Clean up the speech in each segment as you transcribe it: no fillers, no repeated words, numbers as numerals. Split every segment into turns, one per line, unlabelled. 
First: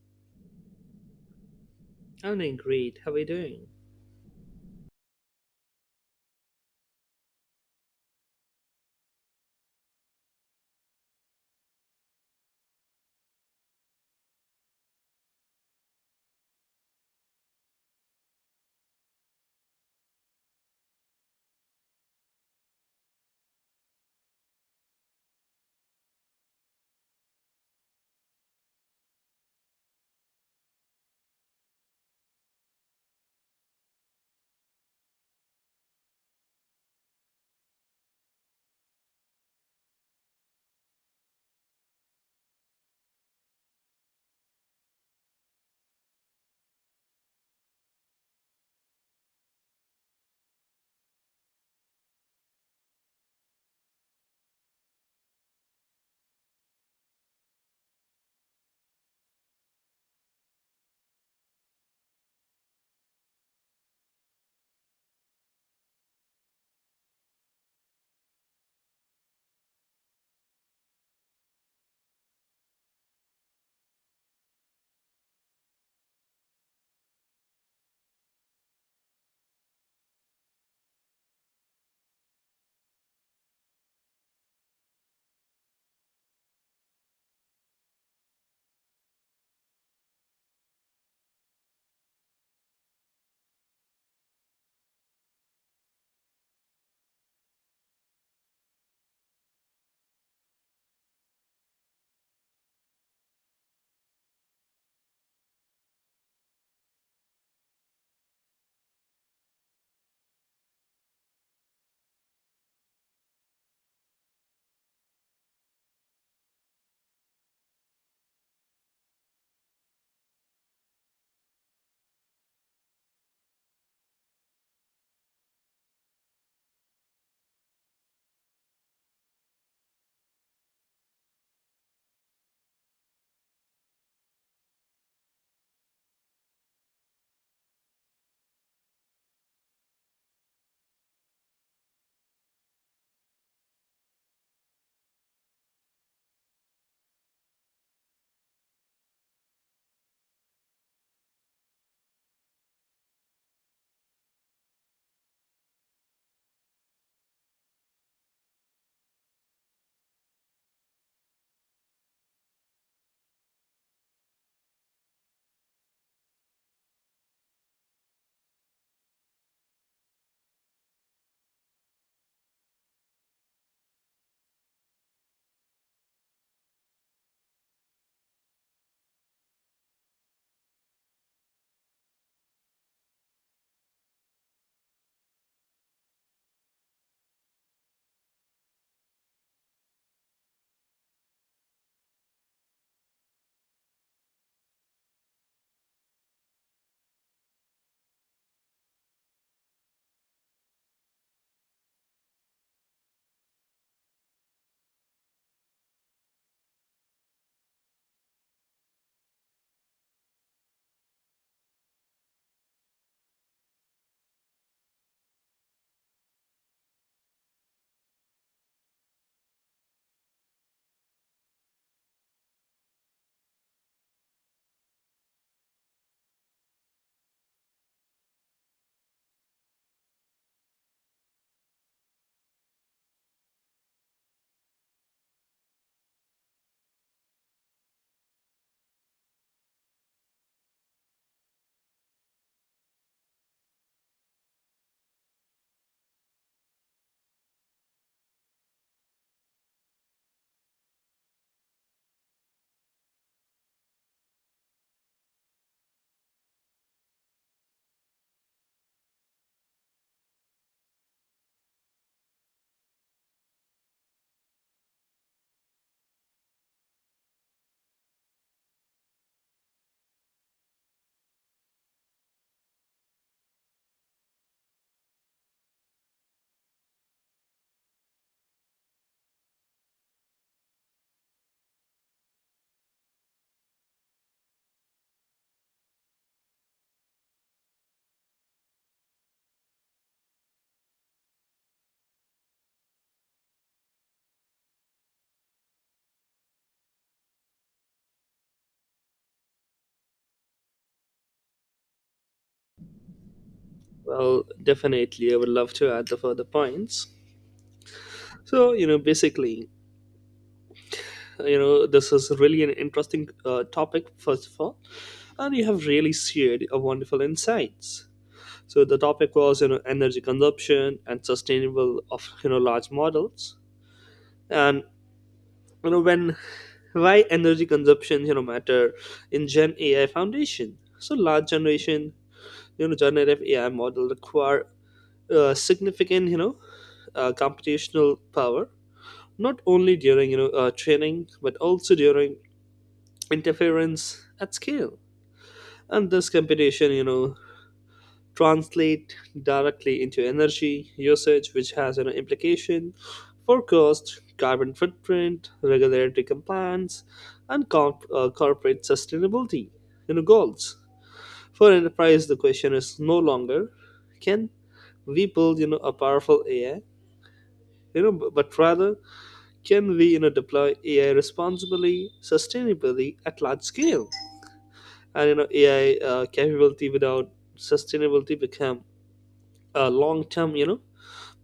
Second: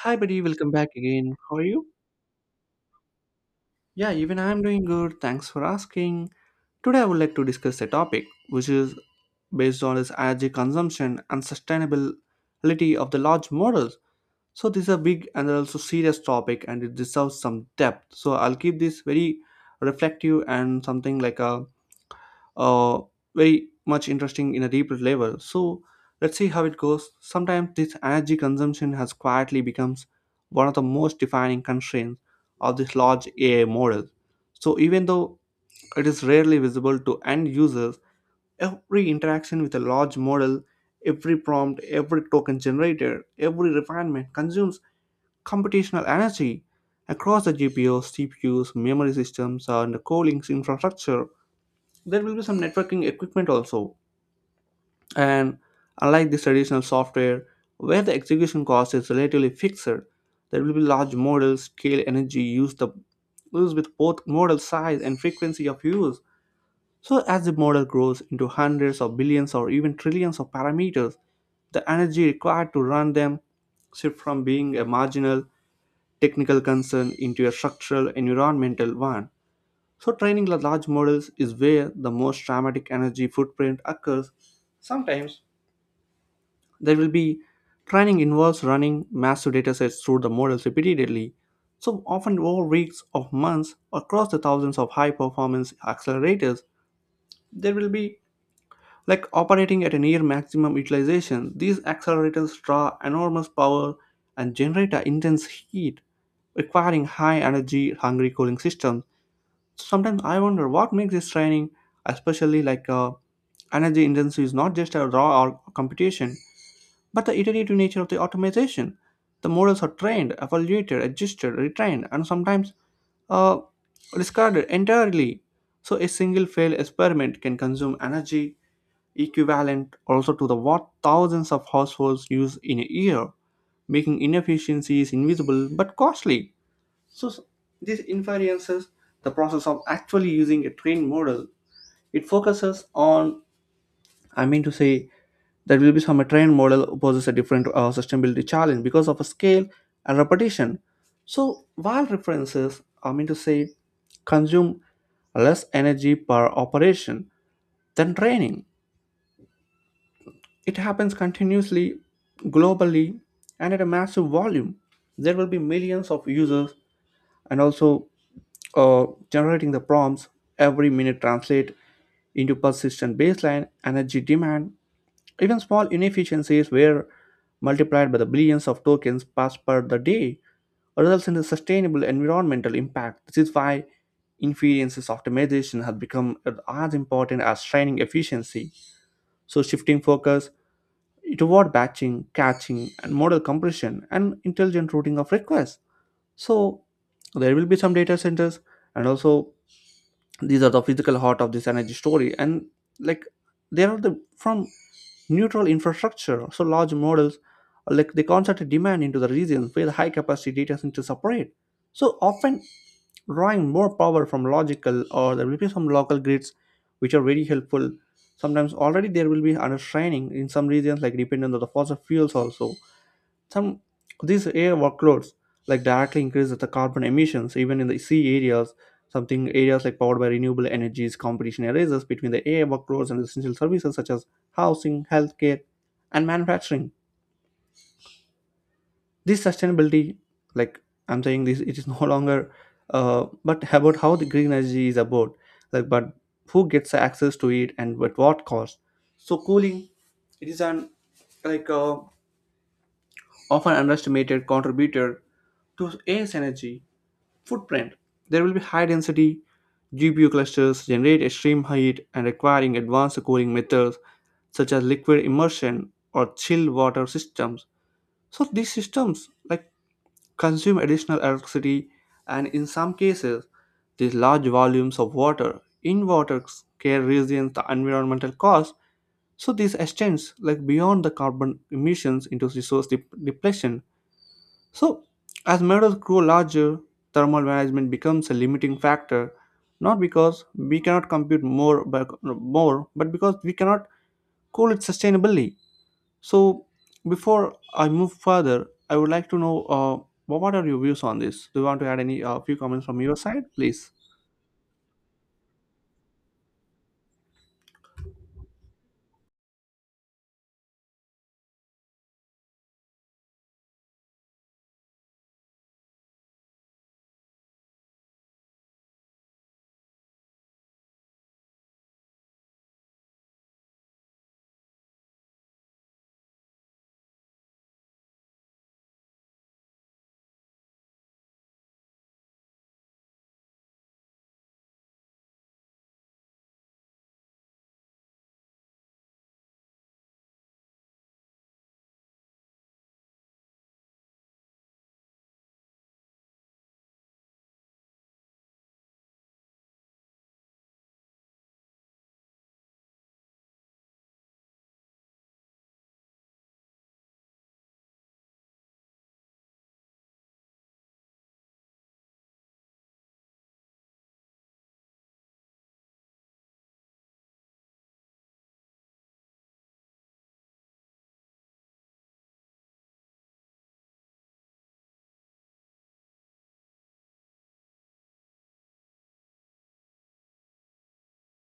Hi, buddy. Welcome back again. How are you?
I'm doing great. How are you doing?
Yeah, even I'm doing good. Thanks for asking. Today, I would like to discuss a topic which is based on its energy consumption and sustainability of the large models. So this is a big and also serious topic, and it deserves some depth. So I'll keep this very reflective and something like a uh, very much interesting in a deeper level. So let's see how it goes. Sometimes this energy consumption has quietly becomes one of the most defining constraints of this large AI model. So even though it is rarely visible to end users, every interaction with a large model, every prompt, every token generated, every refinement consumes computational energy across the GPUs, CPUs, memory systems, and the cooling infrastructure. There will be some networking equipment also, and unlike the traditional software where the execution cost is relatively fixed, there will be large models scale energy used, the used with both model size and frequency of use. So as the model grows into hundreds of billions or even trillions of parameters, the energy required to run them shift from being a marginal technical concern into a structural environmental one. So training large models is where the most dramatic energy footprint occurs. Sometimes there will be training involves running massive datasets through the models repeatedly, so often over weeks or months across the thousands of high performance accelerators. There will be like operating at a near maximum utilization. These accelerators draw enormous power and generate a intense heat, requiring high energy hungry cooling systems. Sometimes I wonder what makes this training especially like energy intensive is not just a raw or computation, but the iterative nature of the automation. The models are trained, evaluated, adjusted, retrained, and sometimes uh, discarded entirely. So a single failed experiment can consume energy equivalent also to the what thousands of households use in a year, making inefficiencies invisible but costly. So this inferences, the process of actually using a trained model. It focuses on, I mean to say, that will be some a trained model poses a different sustainability challenge because of a scale and repetition. So while references, I mean to say, consume less energy per operation than training. It happens continuously, globally, and at a massive volume. There will be millions of users and also generating the prompts every minute translate into persistent baseline energy demand. Even small inefficiencies were multiplied by the billions of tokens passed per the day, results in a sustainable environmental impact. This is why inference optimization has become as important as training efficiency. So shifting focus toward batching, catching, and model compression and intelligent routing of requests. So there will be some data centers, and also these are the physical heart of this energy story, and like they are the from neutral infrastructure. So large models, like they concentrate demand into the regions where the high capacity data centers operate, so often drawing more power from logical, or there will be some local grids which are very helpful. Sometimes already there will be understraining in some regions like dependent on the fossil fuels also. Some these air workloads like directly increase the carbon emissions even in the sea areas. Something areas like powered by renewable energies, competition arises between the air workloads and essential services such as housing, healthcare, and manufacturing. This sustainability, like I'm saying, this it is no longer, but about how the green energy is about, like but who gets access to it and at what cost. So cooling, it is an like often underestimated contributor to A's energy footprint. There will be high density GPU clusters, generate extreme heat, and requiring advanced cooling methods such as liquid immersion or chilled water systems. So these systems like consume additional electricity, and in some cases these large volumes of water in water scale regions the environmental cost. So this extends like beyond the carbon emissions into resource depletion. So as metals grow larger, thermal management becomes a limiting factor, not because we cannot compute more, but because we cannot cool it sustainably. So before I move further, I would like to know, what are your views on this? Do you want to add any few comments from your side, please?
Well, definitely, I would love to add the further points. So, you know, basically, you know, this is really an interesting topic, first of all, and you have really shared a wonderful insights. So, the topic was, you know, energy consumption and sustainable of, you know, large models. And, you know, when why energy consumption, you know, matter in Gen AI Foundation. So, large generation, you know, generative AI model require significant, you know, computational power, not only during you know training but also during interference at scale. And this computation, you know, translate directly into energy usage, which has you know implication for cost, carbon footprint, regulatory compliance, and corporate sustainability you know goals. For enterprise, the question is no longer can we build you know a powerful AI you know, but rather can we you know deploy AI responsibly, sustainably at large scale? And you know AI capability without sustainability become a long term you know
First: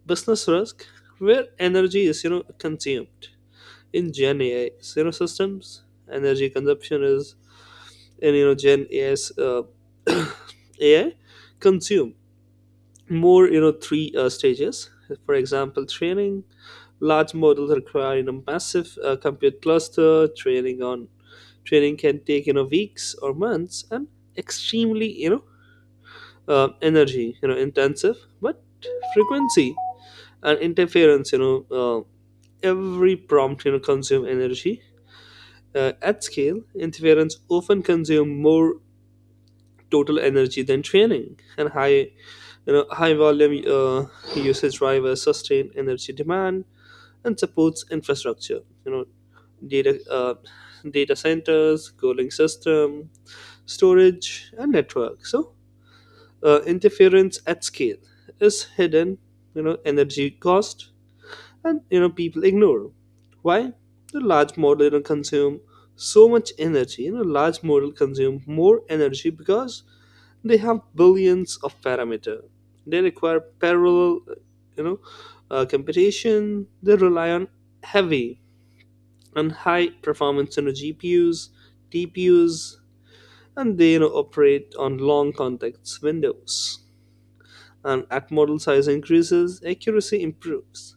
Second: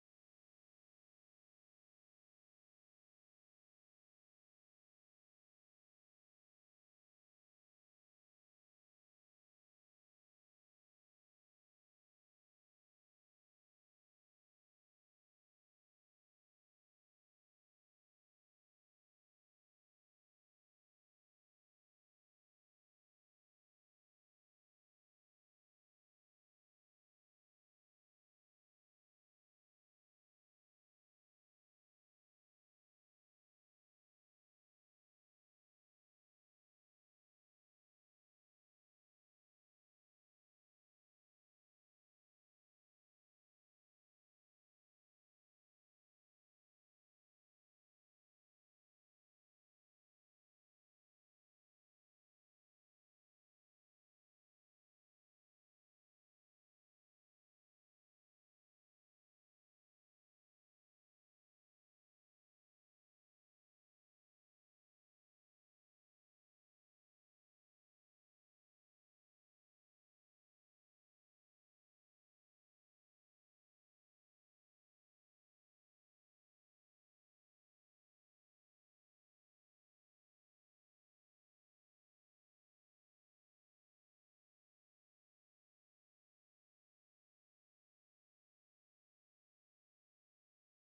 business risk where energy is you know consumed in Gen AI you know systems. Energy consumption is in you know Gen AI's AI consume more you know three stages. For example, training large models require you know massive compute cluster training on training can take you know weeks or months and extremely you know energy you know intensive but frequency and interference you know every prompt you know consume energy at scale interference often consume more total energy than training and high you know high volume usage drivers sustain energy demand and supports infrastructure you know data uh, data centers cooling system storage, and network. So interference at scale is hidden, you know, energy cost, and you know people ignore. Why? The large model you know, consume so much energy. You know, large model consume more energy because they have billions of parameter. They require parallel, you know, computation. They rely on heavy and high performance you know, GPUs, TPUs, and they you know, operate on long context windows. And at model size increases, accuracy improves,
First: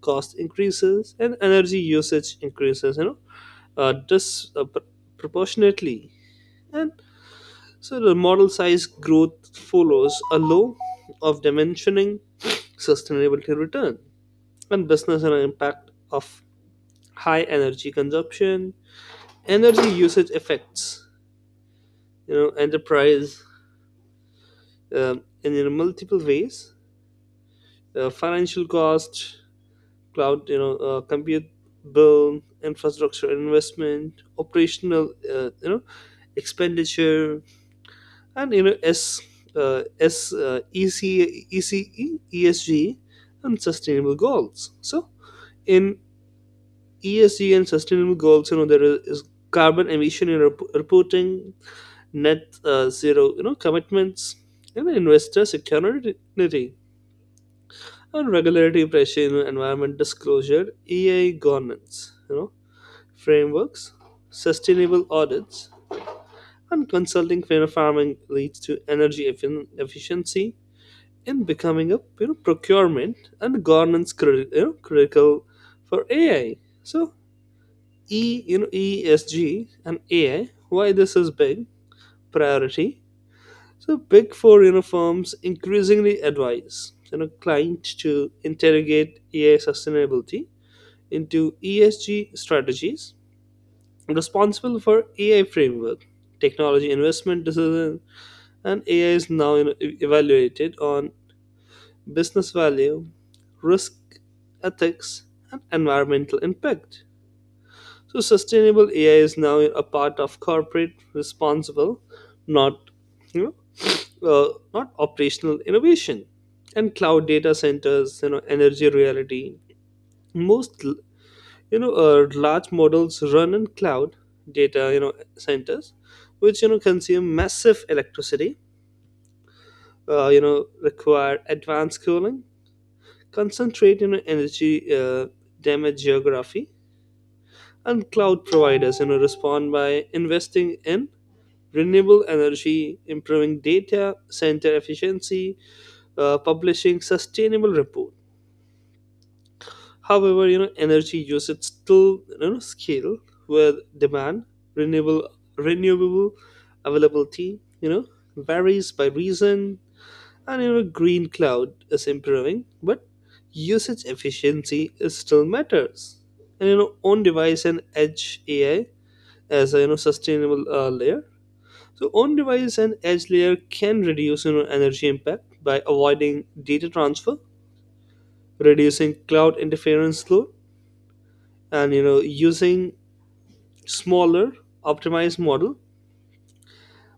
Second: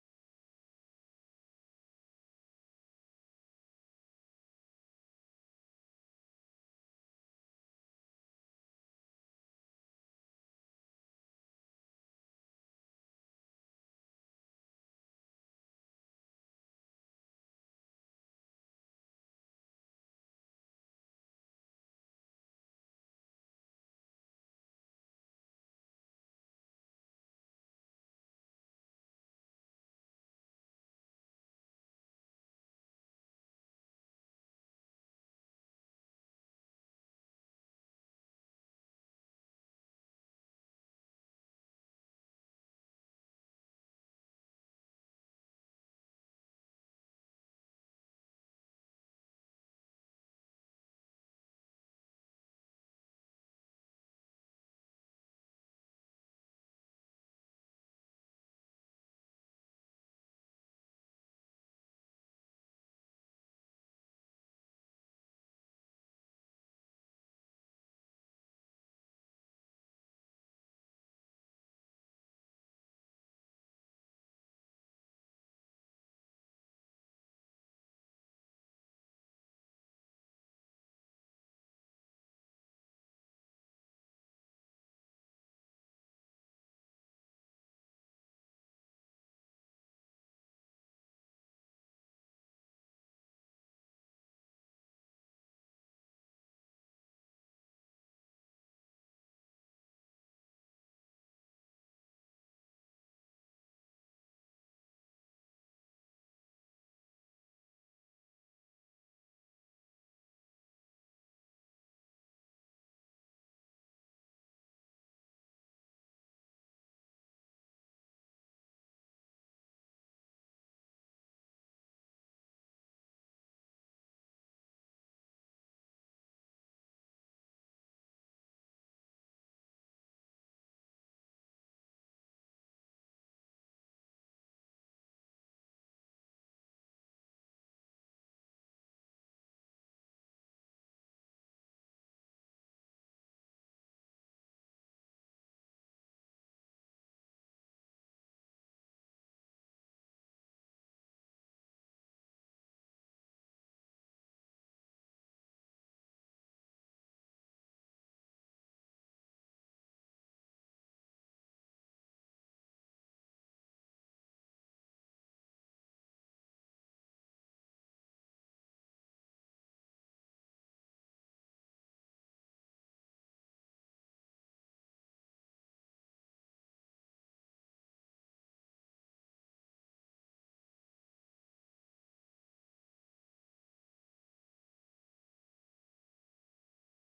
cost increases, and energy usage increases. You know, uh, dis- uh, proportionately, and so the model size growth follows a law of dimensioning sustainability return and business and impact of high energy consumption, energy usage affects you know, enterprise in you know, multiple ways financial cost, cloud, you know, compute bill, infrastructure investment, operational, you know, expenditure, and you know, S, EC, and sustainable goals. So in ESG and sustainable goals, you know, there is carbon emission in reporting, net zero, you know, commitments, and investor security. On regulatory pressure in environment disclosure, EI governance, you know, frameworks, sustainable audits, and consulting for farming leads to efficiency in becoming a you know, procurement and governance you know, critical for AI. So E you know ESG and AI, why this is big priority. So big four you know, firms increasingly advise you know clients to interrogate AI sustainability into ESG strategies, responsible for AI framework, technology investment decision, and AI is now evaluated on business value, risk, ethics, and environmental impact. So sustainable AI is now a part of corporate responsible, not you know, not operational innovation, and cloud data centers, you know, energy reality. Most you know large models run in cloud data you know centers which you know consume massive electricity you know require advanced cooling concentrate you know energy uh, damage geography and cloud providers you know respond by investing in renewable energy improving data center efficiency publishing sustainable report. However, you know, energy usage still you know scale with demand, renewable renewable availability, you know, varies by region and you know green cloud is improving, but usage efficiency is still matters. And you know, on device and edge AI as a you know sustainable layer. So on device and edge layer can reduce you know energy impact by avoiding data transfer, reducing cloud interference load and you know using smaller optimized model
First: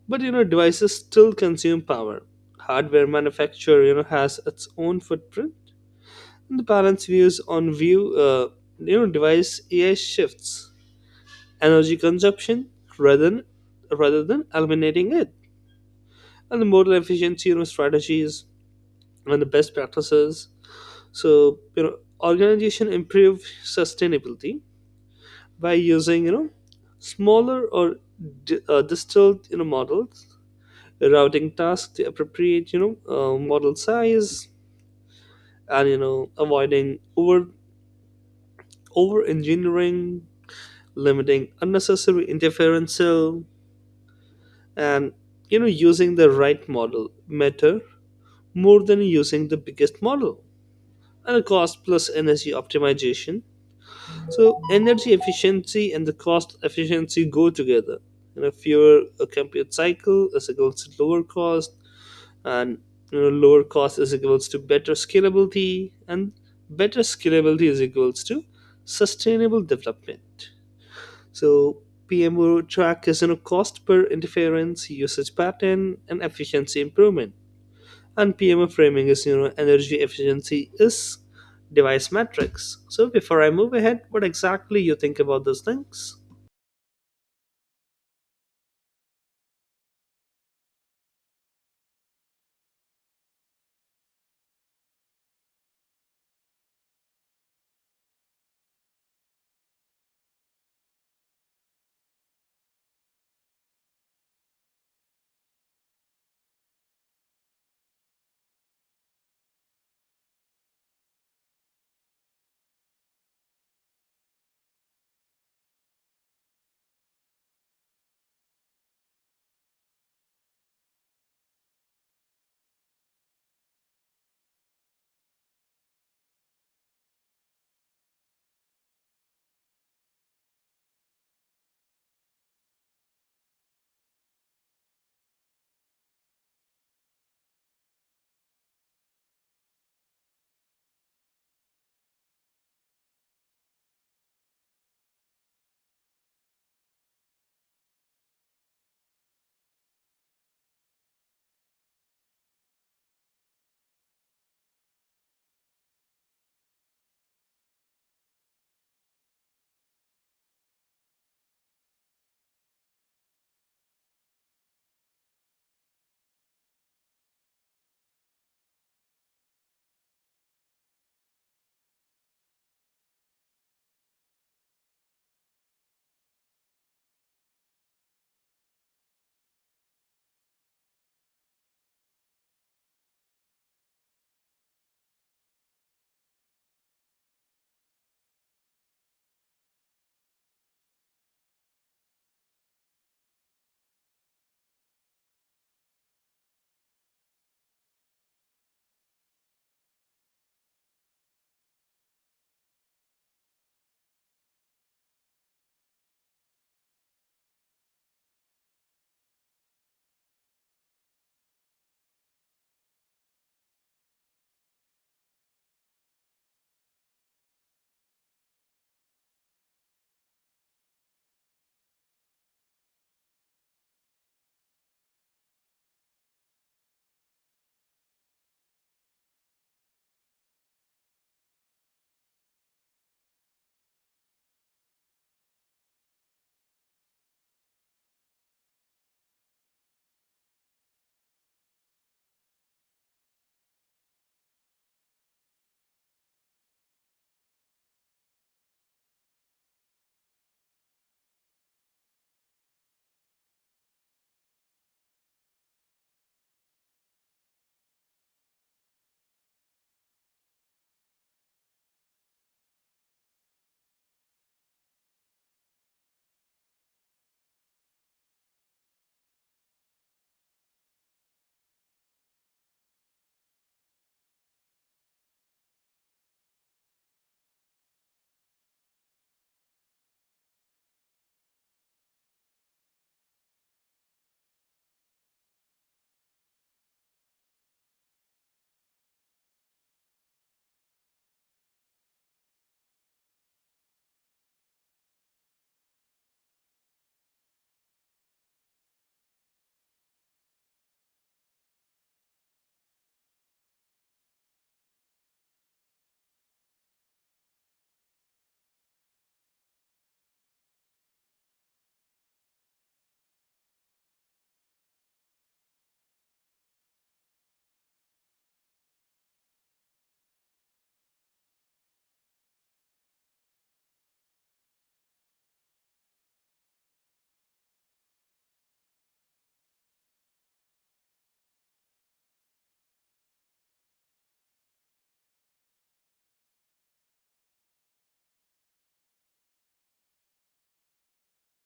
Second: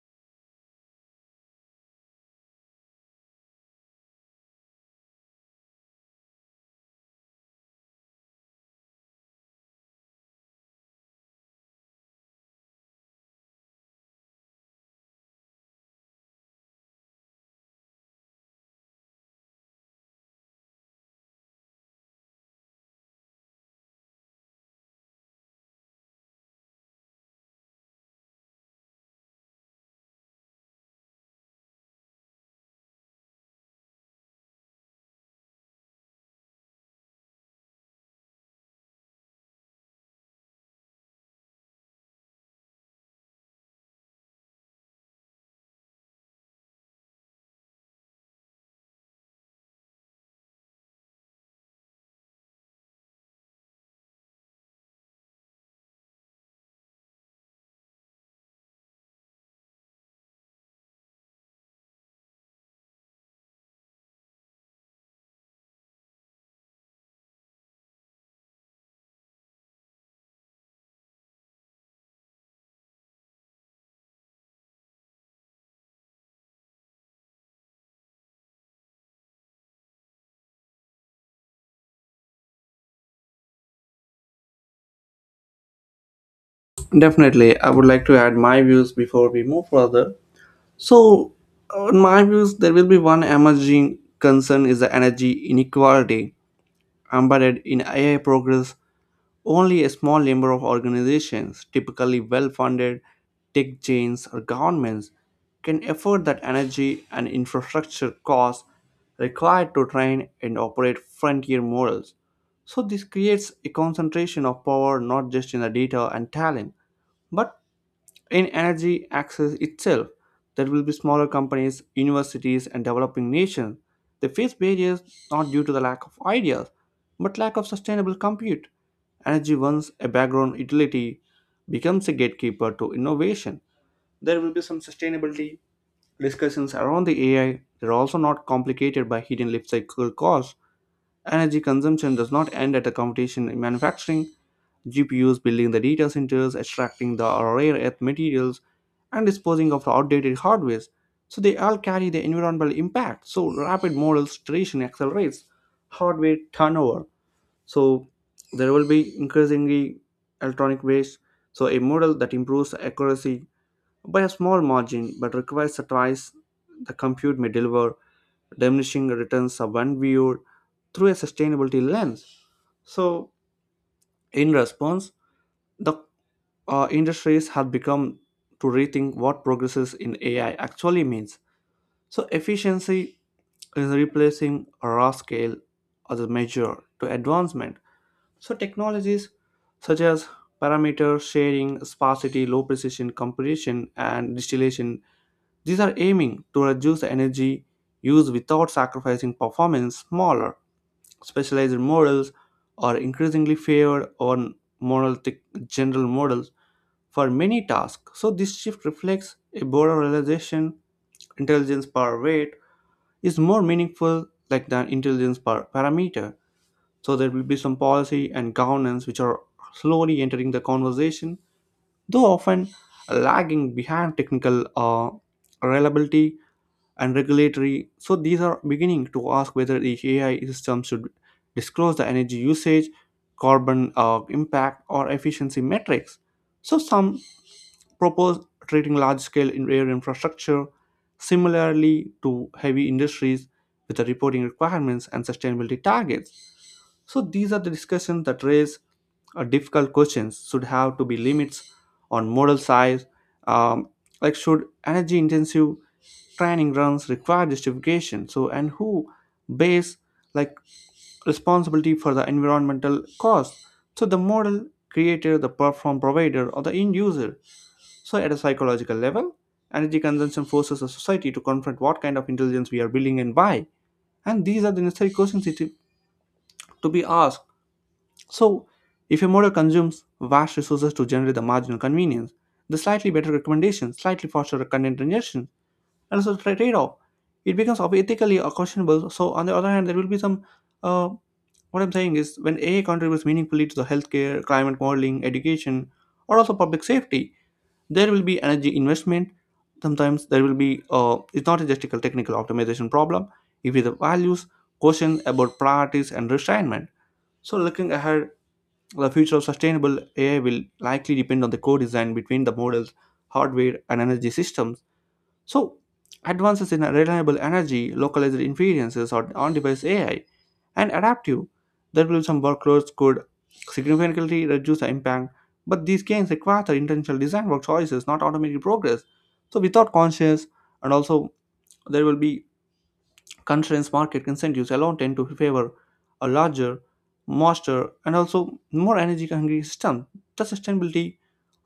but you know devices still consume power hardware manufacturer you know has its own footprint and the balance views on view uh, you know device ai shifts energy consumption rather than rather than eliminating it and the modal efficiency you know strategies and the best practices so you know organization improve sustainability by using you know smaller or distilled you know models routing tasks to appropriate you know model size and you know avoiding over over engineering limiting unnecessary interference and you know using the right model matter more than using the biggest model and cost plus energy optimization. So energy efficiency and the cost efficiency go together. You know, fewer a compute cycle is equals to lower cost, and you know, lower cost is equals to better scalability, and better scalability is equals to sustainable development. So PMO track is you know cost per interference, usage pattern, and efficiency improvement and PMF framing is you know energy efficiency is device metrics. So before I move ahead, what exactly you think about these things?
Definitely, I would like to add my views before we move further. So in my views, there will be one emerging concern is the energy inequality embedded in AI progress. Only a small number of organizations, typically well funded tech chains or governments, can afford that energy and infrastructure costs required to train and operate frontier models. So this creates a concentration of power not just in the data and talent, but in energy access itself. There will be smaller companies, universities, and developing nations. They face barriers not due to the lack of ideas, but lack of sustainable compute. Energy, once a background utility, becomes a gatekeeper to innovation. There will be some sustainability discussions around the AI. They're also not complicated by hidden life cycle costs. Energy consumption does not end at the computation in manufacturing. GPUs building the data centers, extracting the rare earth materials, and disposing of outdated hardware. So they all carry the environmental impact. So rapid models iteration accelerates hardware turnover. So there will be increasingly electronic waste. So a model that improves the accuracy by a small margin but requires twice the compute may deliver, diminishing returns are when viewed through a sustainability lens. So in response, the industries have become to rethink what progresses in AI actually means. So efficiency is replacing a raw scale as a measure to advancement. So technologies such as parameter sharing, sparsity, low precision computation, and distillation, these are aiming to reduce the energy use without sacrificing performance. Smaller specialized models are increasingly favored on monolithic general models for many tasks. So this shift reflects a broader realization intelligence per weight is more meaningful like than intelligence per parameter. So there will be some policy and governance which are slowly entering the conversation, though often lagging behind technical reliability and regulatory. So these are beginning to ask whether the AI system should disclose the energy usage, carbon impact, or efficiency metrics. So some propose treating large scale in air infrastructure similarly to heavy industries with the reporting requirements and sustainability targets. So these are the discussions that raise difficult questions. Should have to be limits on model size, um, like should energy intensive training runs require justification? So and who base like responsibility for the environmental cost? So the model creator, the platform provider, or the end user. So at a psychological level, energy consumption forces a society to confront what kind of intelligence we are building and why. And these are the necessary questions it is to be asked. So if a model consumes vast resources to generate the marginal convenience, the slightly better recommendations, slightly faster content ingestion, and also the trade off, it becomes of ethically questionable. So on the other hand, there will be some. Uh, what I'm saying is, when AI contributes meaningfully to the healthcare, climate modeling, education, or also public safety, there will be energy investment. Sometimes there will be it's not just a technical optimization problem. It is the values questions about priorities and restrainment. So looking ahead, the future of sustainable AI will likely depend on the co-design between the models, hardware, and energy systems. So advances in reliable energy, localized inferences or on-device AI, and adaptive, there will some workloads could significantly reduce the impact, but these gains require the intentional design work choices, not automated progress. So without conscious, and also there will be constraints, market incentives alone tend to favor a larger, faster, and also more energy-hungry system. The sustainability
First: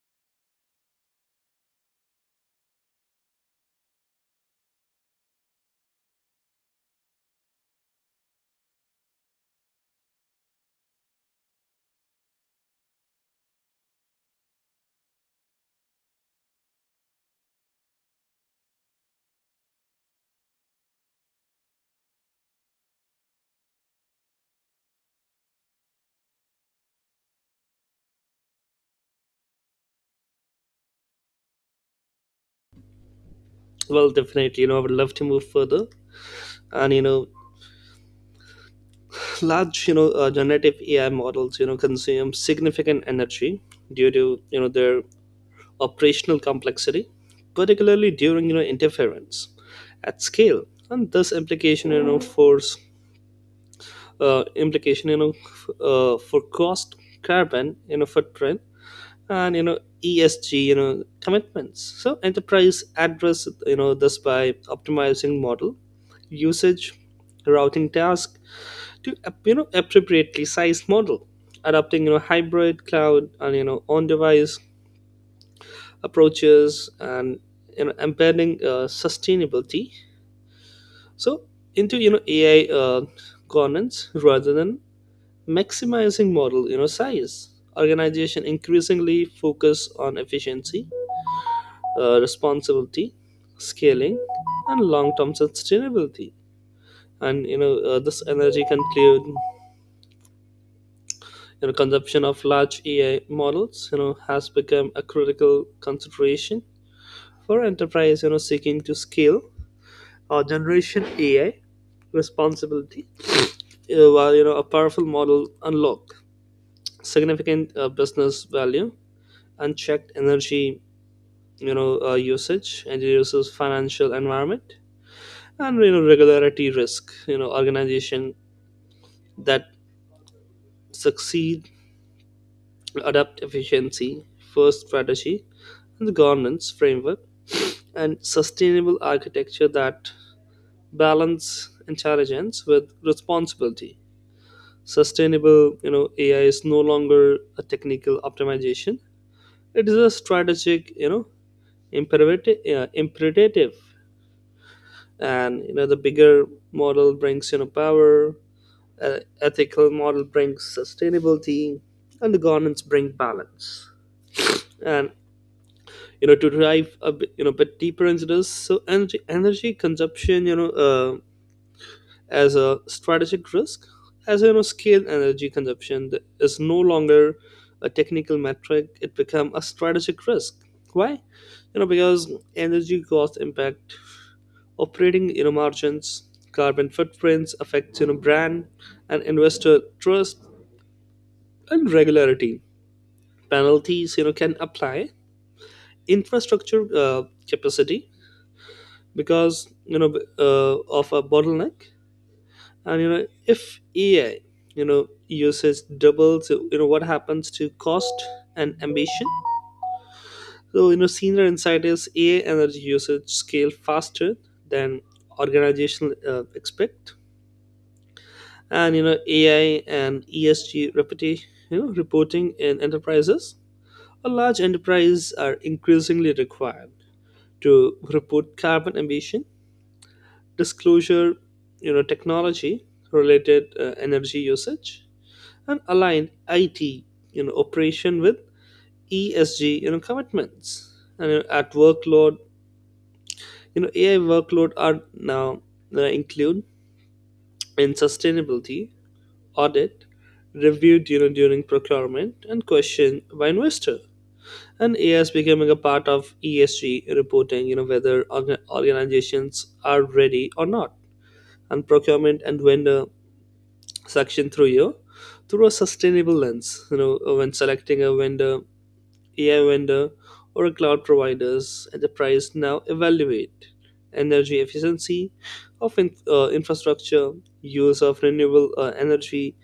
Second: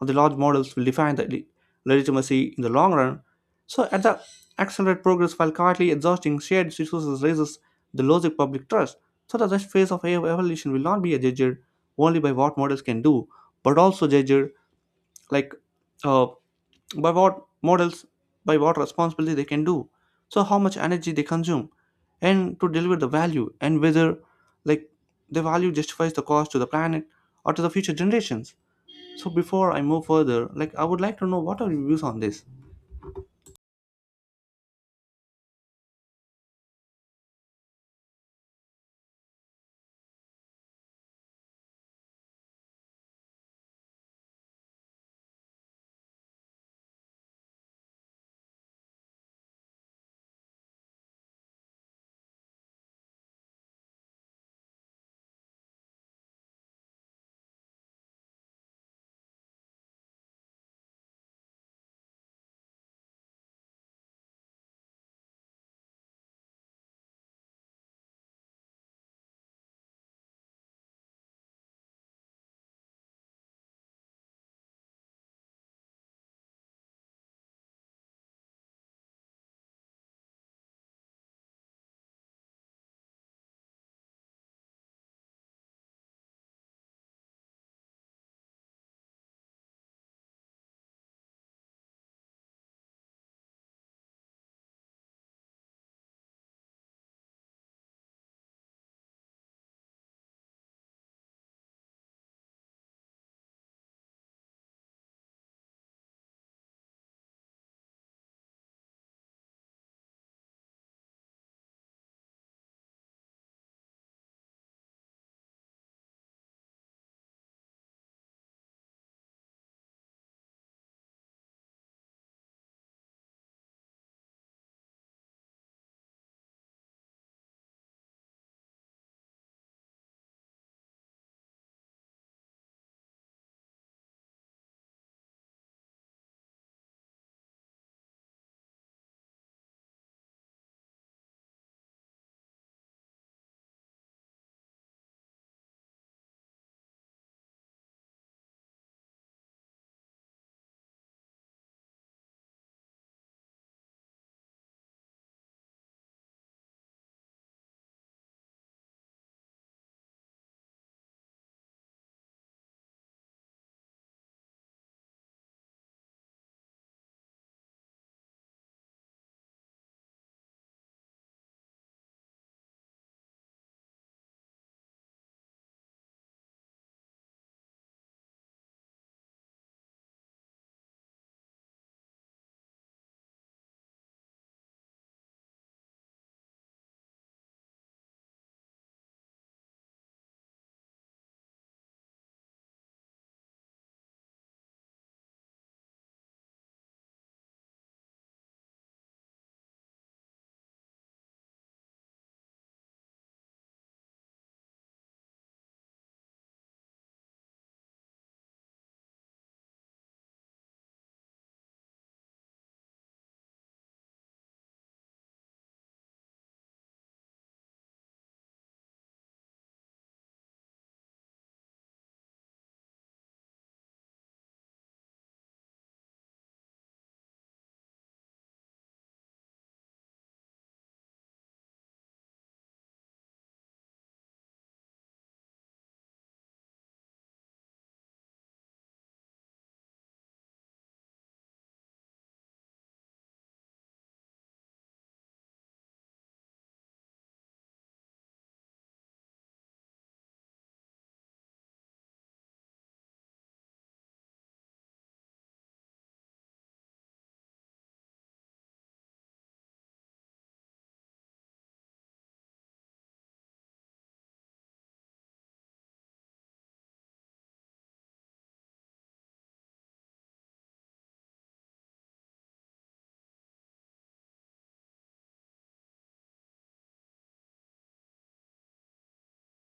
of the large models will define the legitimacy in the long run. So at the accelerate progress while quietly exhausting shared resources raises the logic public trust. So that this phase of AI evolution will not be judged only by what models can do, but also judged like uh, by what models by what responsibility they can do, so how much energy they consume and to deliver the value, and whether like the value justifies the cost to the planet or to the future generations. So before I move further, like I would like to know what are your views on this.
Well, definitely, you know I would love to move further, and you know large you know generative AI models you know consume significant energy due to you know their operational complexity, particularly during you know interference at scale, and this implication you know force implication you know f- for cost carbon you know footprint and you know ESG you know commitments. So enterprise address you know this by optimizing model usage, routing task to you know appropriately sized model, adopting you know hybrid cloud and you know on device approaches and you know embedding sustainability. So into you know AI governance rather than maximizing model you know size. Organization increasingly focus on efficiency responsibility, scaling, and long-term sustainability. And you know this energy conclude you know consumption of large AI models you know has become a critical consideration for enterprise you know seeking to scale or generation AI responsibility while you know a powerful model unlock significant business value unchecked energy you know usage and reduces financial environment and you know regularity risk you know organization that succeed adapt efficiency first strategy and the governance framework and sustainable architecture that balance intelligence with responsibility sustainable you know ai is no longer a technical optimization it is a strategic you know imperative and you know the bigger model brings you know power ethical model brings sustainability and the governance bring balance and you know to dive a bit, you know bit deeper into this so energy consumption you know as a strategic risk as you know scale energy consumption is no longer a technical metric it become a strategic risk why you know because energy cost impact operating you know margins carbon footprints affects you know brand and investor trust and regularity penalties you know can apply infrastructure capacity because you know uh, of a bottleneck and you know if ai you know usage doubles you know what happens to cost and ambition so you know senior insight is ai energy usage scale faster than organizational expect and you know ai and esg reputation you know reporting in enterprises. Large enterprises are increasingly required to report carbon emission, disclosure, you know, technology related energy usage, and align IT, you know, operation with ESG, you know, commitments. And at workload, you know, AI workload are now include in sustainability audit, reviewed, you know, during procurement, and questioned by investor. And AI is becoming a part of ESG reporting, you know, whether organizations are ready or not, and procurement and vendor section through you through a sustainable lens, you know, when selecting a vendor, AI vendor or a cloud providers, enterprise now evaluate energy efficiency of infrastructure, use of renewable energy,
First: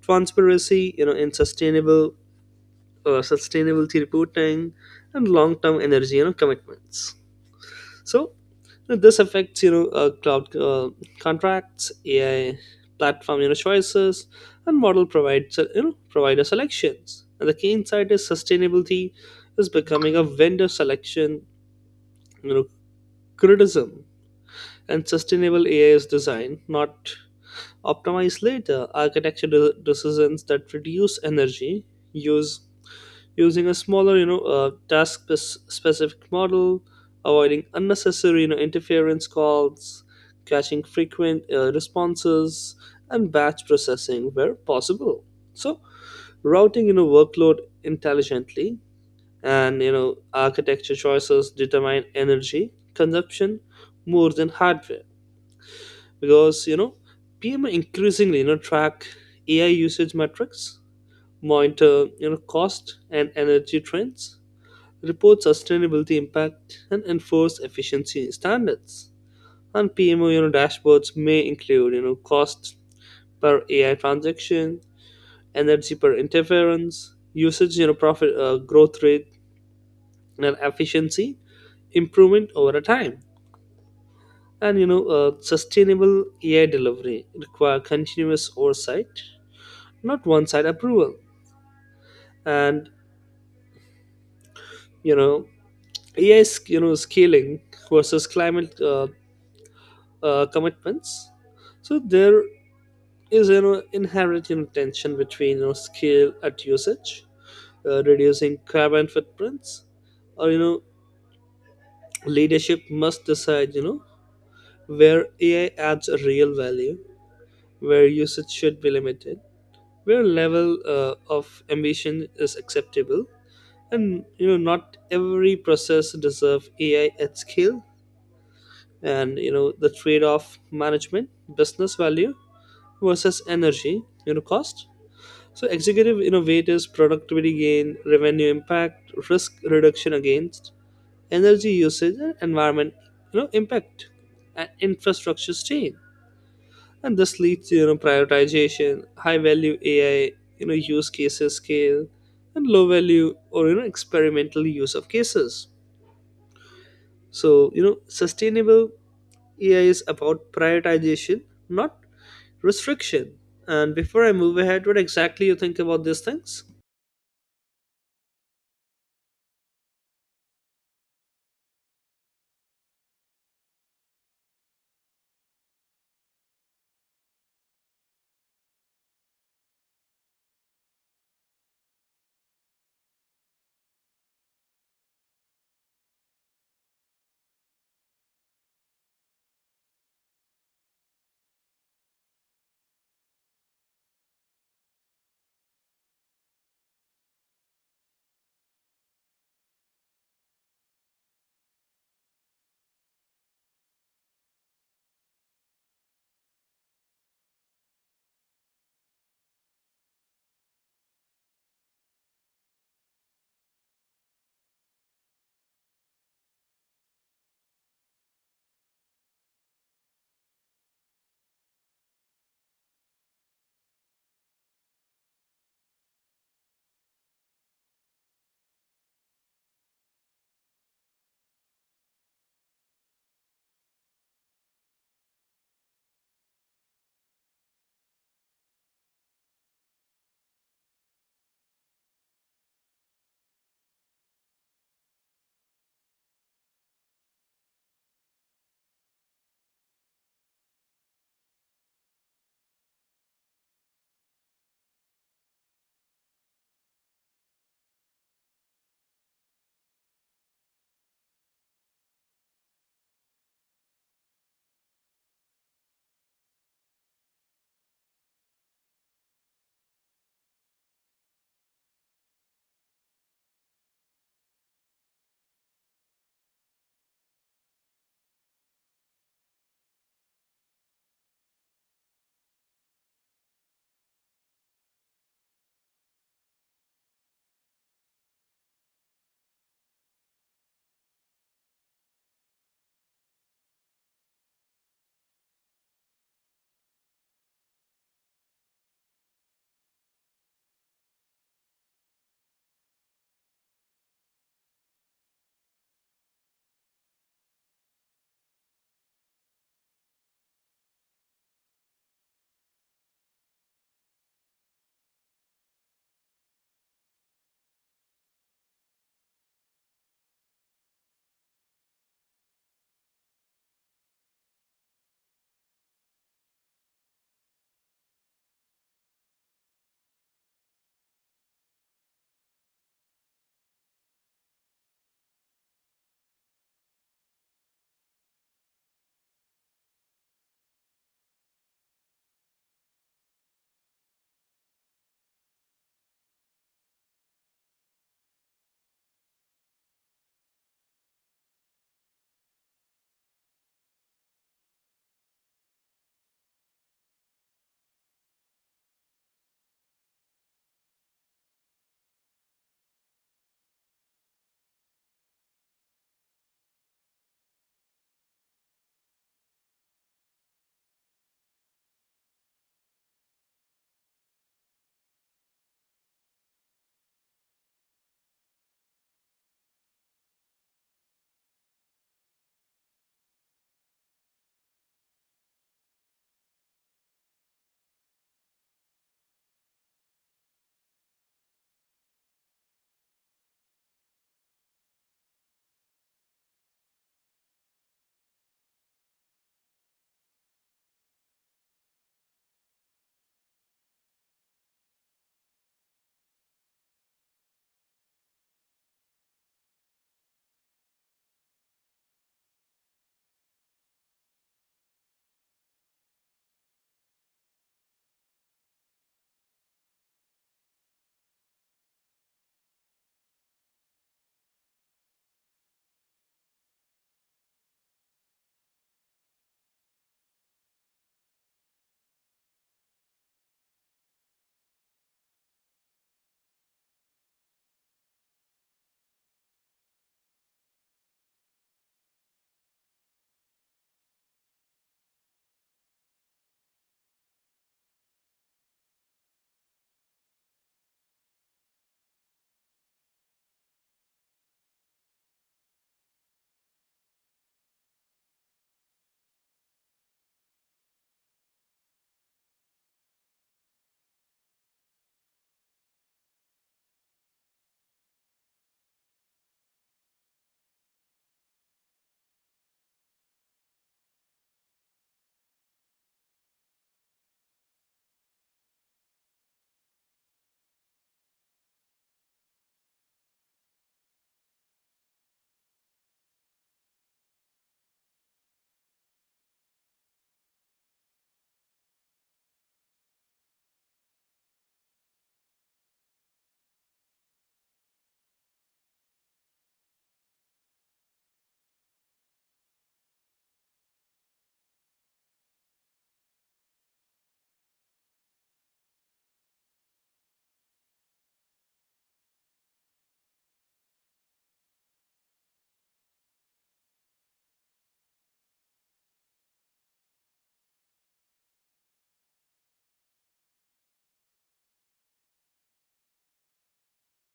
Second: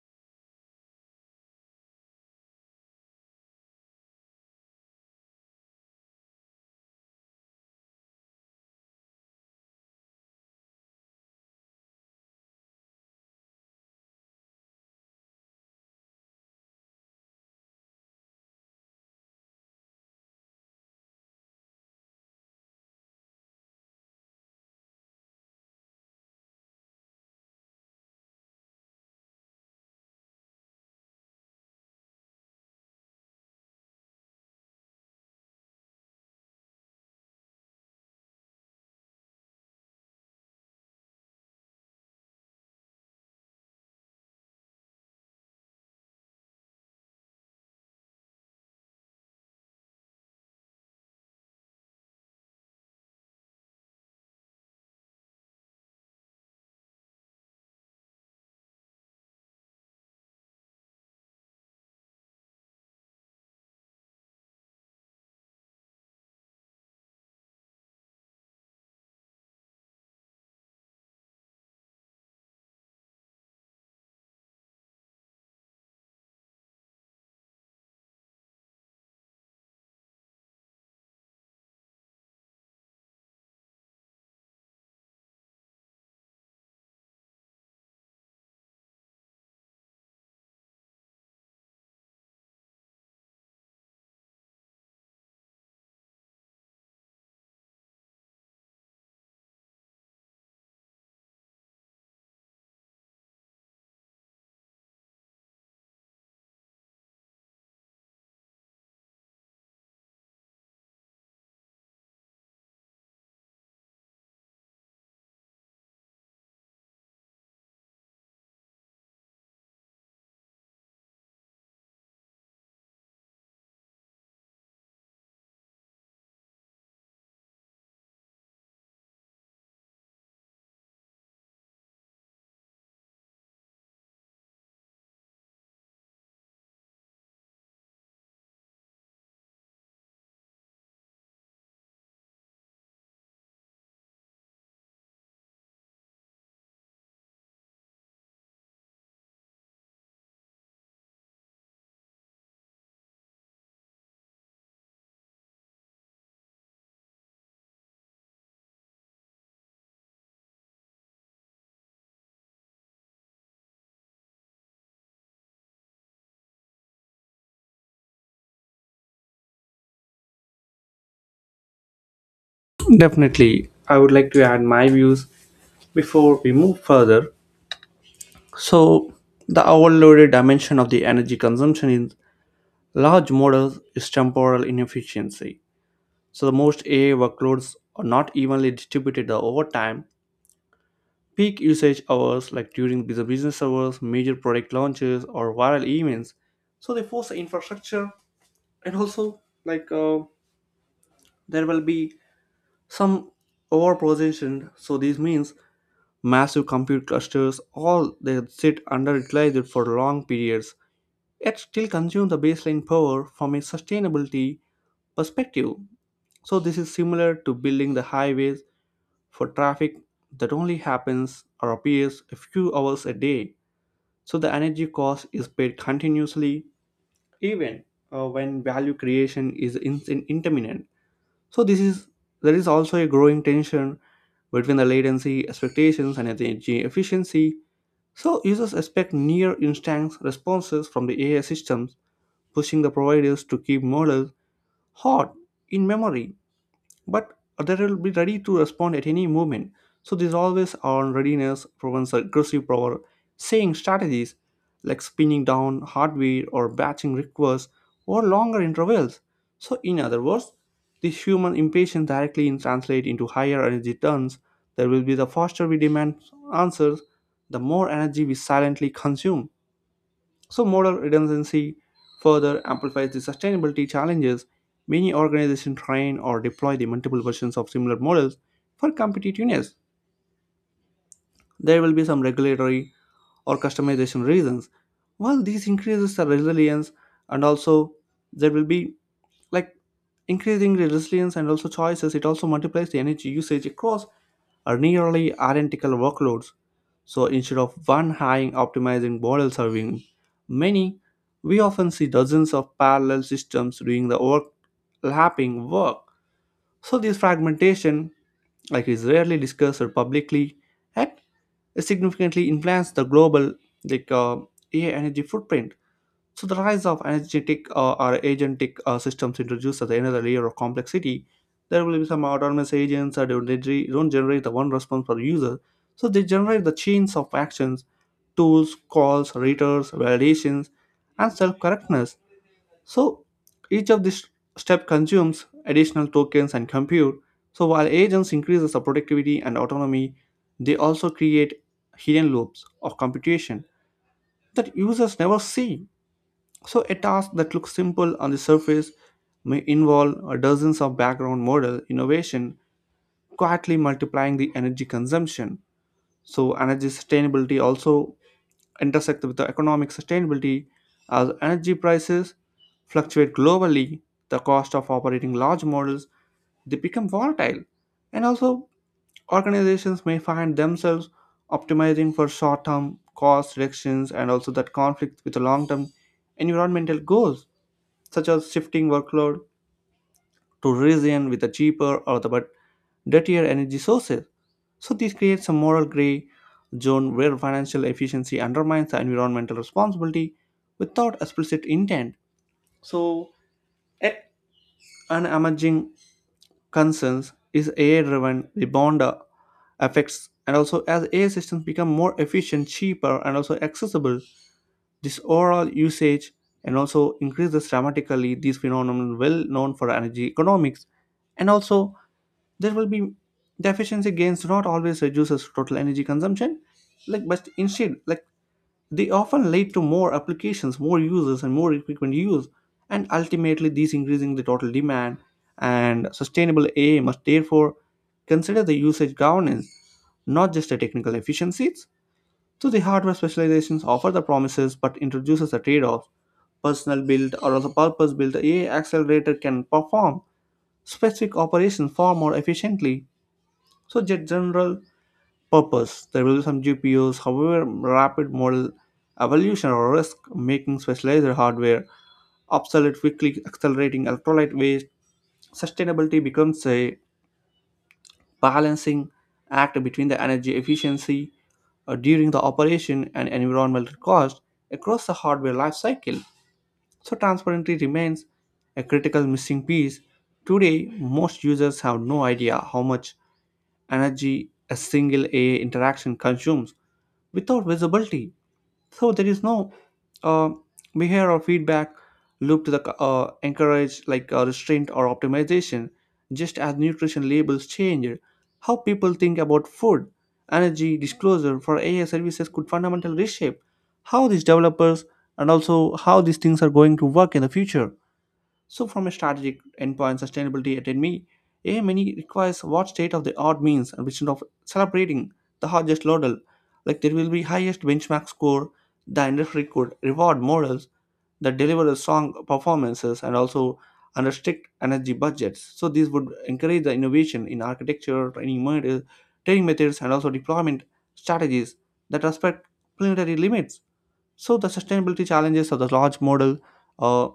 transparency, you know, in sustainable sustainability reporting, and long-term energy you know commitments. So you know, this affects you know cloud contracts, AI platform you know choices, and model provides you know provider selections. And the key insight is sustainability is becoming a vendor selection you know criticism, and sustainable AI is designed not optimized later architecture decisions that reduce energy use using a smaller, you know, task specific model, avoiding unnecessary, you know, interference calls, caching frequent responses, and batch processing where possible. So, routing, you know, workload intelligently and, you know, architecture choices determine energy consumption more than hardware because, you know, PMI increasingly, you know, track AI usage metrics, monitor, you know, cost and energy trends report sustainability impact and enforce efficiency standards. And PMO, you know, dashboards may include, you know, cost per AI transaction, energy per interference, usage, you know, profit growth rate, and efficiency improvement over a time. And you know, sustainable AI delivery require continuous oversight, not one-side approval. And you know, AI, 's, you know, scaling versus climate commitments. So there is an inherent you know, tension between you know, scale at usage, reducing carbon footprints, or you know leadership must decide you know where AI adds a real value, where usage should be limited, where level of ambition is acceptable, and you know not every process deserves AI at scale. And you know the trade-off management, business value versus energy you know cost. So executive innovators productivity gain, revenue impact, risk reduction against energy usage, and environment you know impact, and infrastructure strain. And this leads to you know prioritization, high value AI you know use cases scale, and low value or you know experimental use of cases. So you know sustainable AI is about prioritization, not restriction. And before I move ahead, what exactly you think about these things?
Definitely, I would like to add my views before we move further. So the overloaded dimension of the energy consumption in large models is temporal inefficiency. So the most AI workloads are not evenly distributed over time. Peak usage hours, like during the business hours, major product launches, or viral events, so they force the infrastructure, and also like there will be some overprocessing. So this means massive compute clusters, all they sit underutilized for long periods, yet still consume the baseline power from a sustainability perspective. So this is similar to building the highways for traffic that only happens or appears a few hours a day. So the energy cost is paid continuously, even when value creation is intermittent. So this is There is also a growing tension between the latency expectations and energy efficiency. So users expect near instant responses from the AI systems, pushing the providers to keep models hot in memory, but they will be ready to respond at any moment. So this always on readiness prevents aggressive power saying strategies like spinning down hardware or batching requests or longer intervals. So in other words, this human impatience directly in translate into higher energy turns. There will be the faster we demand answers, the more energy we silently consume. So, modal redundancy further amplifies the sustainability challenges. Many organizations train or deploy the multiple versions of similar models for competitiveness. There will be some regulatory or customization reasons. While this increases the resilience and also there will be like increasing the resilience and also choices, it also multiplies the energy usage across a nearly identical workloads. So instead of one high optimizing model serving many, we often see dozens of parallel systems doing the overlapping work. So this fragmentation, like, is rarely discussed or publicly, yet significantly influence the global like uh, AI energy footprint. So the rise of agentic or agentic systems introduces another layer of complexity. There will be some autonomous agents that don't generate the one response per user, so they generate the chains of actions, tools, calls, readers, validations, and self-correctness. So each of these step consumes additional tokens and compute. So while agents increases the productivity and autonomy, they also create hidden loops of computation that users never see. So, a task that looks simple on the surface may involve dozens of background model innovation, quietly multiplying the energy consumption. So, energy sustainability also intersects with the economic sustainability. As energy prices fluctuate globally, the cost of operating large models they become volatile, and also organizations may find themselves optimizing for short-term cost reductions and also that conflict with the long-term environmental goals, such as shifting workload to region with a cheaper or the but dirtier energy sources. So this creates a moral gray zone where financial efficiency undermines the environmental responsibility without explicit intent. So, a- an emerging concerns is AI-driven rebound effects, and also as AI systems become more efficient, cheaper, and also accessible, this overall usage and also increases dramatically. These phenomena well known for energy economics, and also there will be the efficiency gains do not always reduces total energy consumption, like, but instead, like, they often lead to more applications, more uses, and more frequent use, and ultimately these increasing the total demand. And sustainable AI must therefore consider the usage governance, not just the technical efficiencies. So the hardware specializations offer the promises but introduces the trade-offs. Personal build or the purpose built AI accelerator can perform specific operations far more efficiently. So jet general purpose. There will be some GPUs, however rapid model evolution or risk making specialized hardware obsolete, quickly accelerating electrolyte waste. Sustainability becomes a balancing act between the energy efficiency during the operation and environmental cost across the hardware life cycle. So transparency remains a critical missing piece. Today, most users have no idea how much energy a single AI interaction consumes without visibility. So there is no uh, behavior or feedback loop to the encourage restraint or optimization. Just as nutrition labels change how people think about food, energy, disclosure for AI services could fundamentally reshape how these developers and also how these things are going to work in the future. So, from a strategic endpoint sustainability at me, a MNE requires what state of the art means, and instead of celebrating the highest laudel, like there will be highest benchmark score, the industry could reward models that deliver a strong performances and also under strict energy budgets. So this would encourage the innovation in architecture, training models, training methods, and also deployment strategies that respect planetary limits. So the sustainability challenges of the large model, uh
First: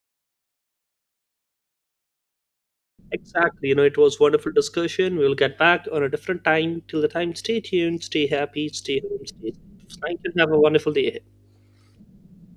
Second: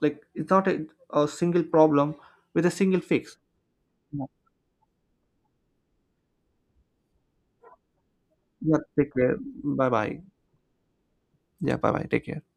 it's not a, a single problem with a single fix.
Exactly. You know, it was
Yeah,
wonderful discussion. We'll get back on a different time. Till the time, stay tuned, stay happy,
yeah,
stay
take
home,
care,
stay
bye
safe.
bye.
Thank you. Have a wonderful day ahead.
Yeah, bye bye, take care.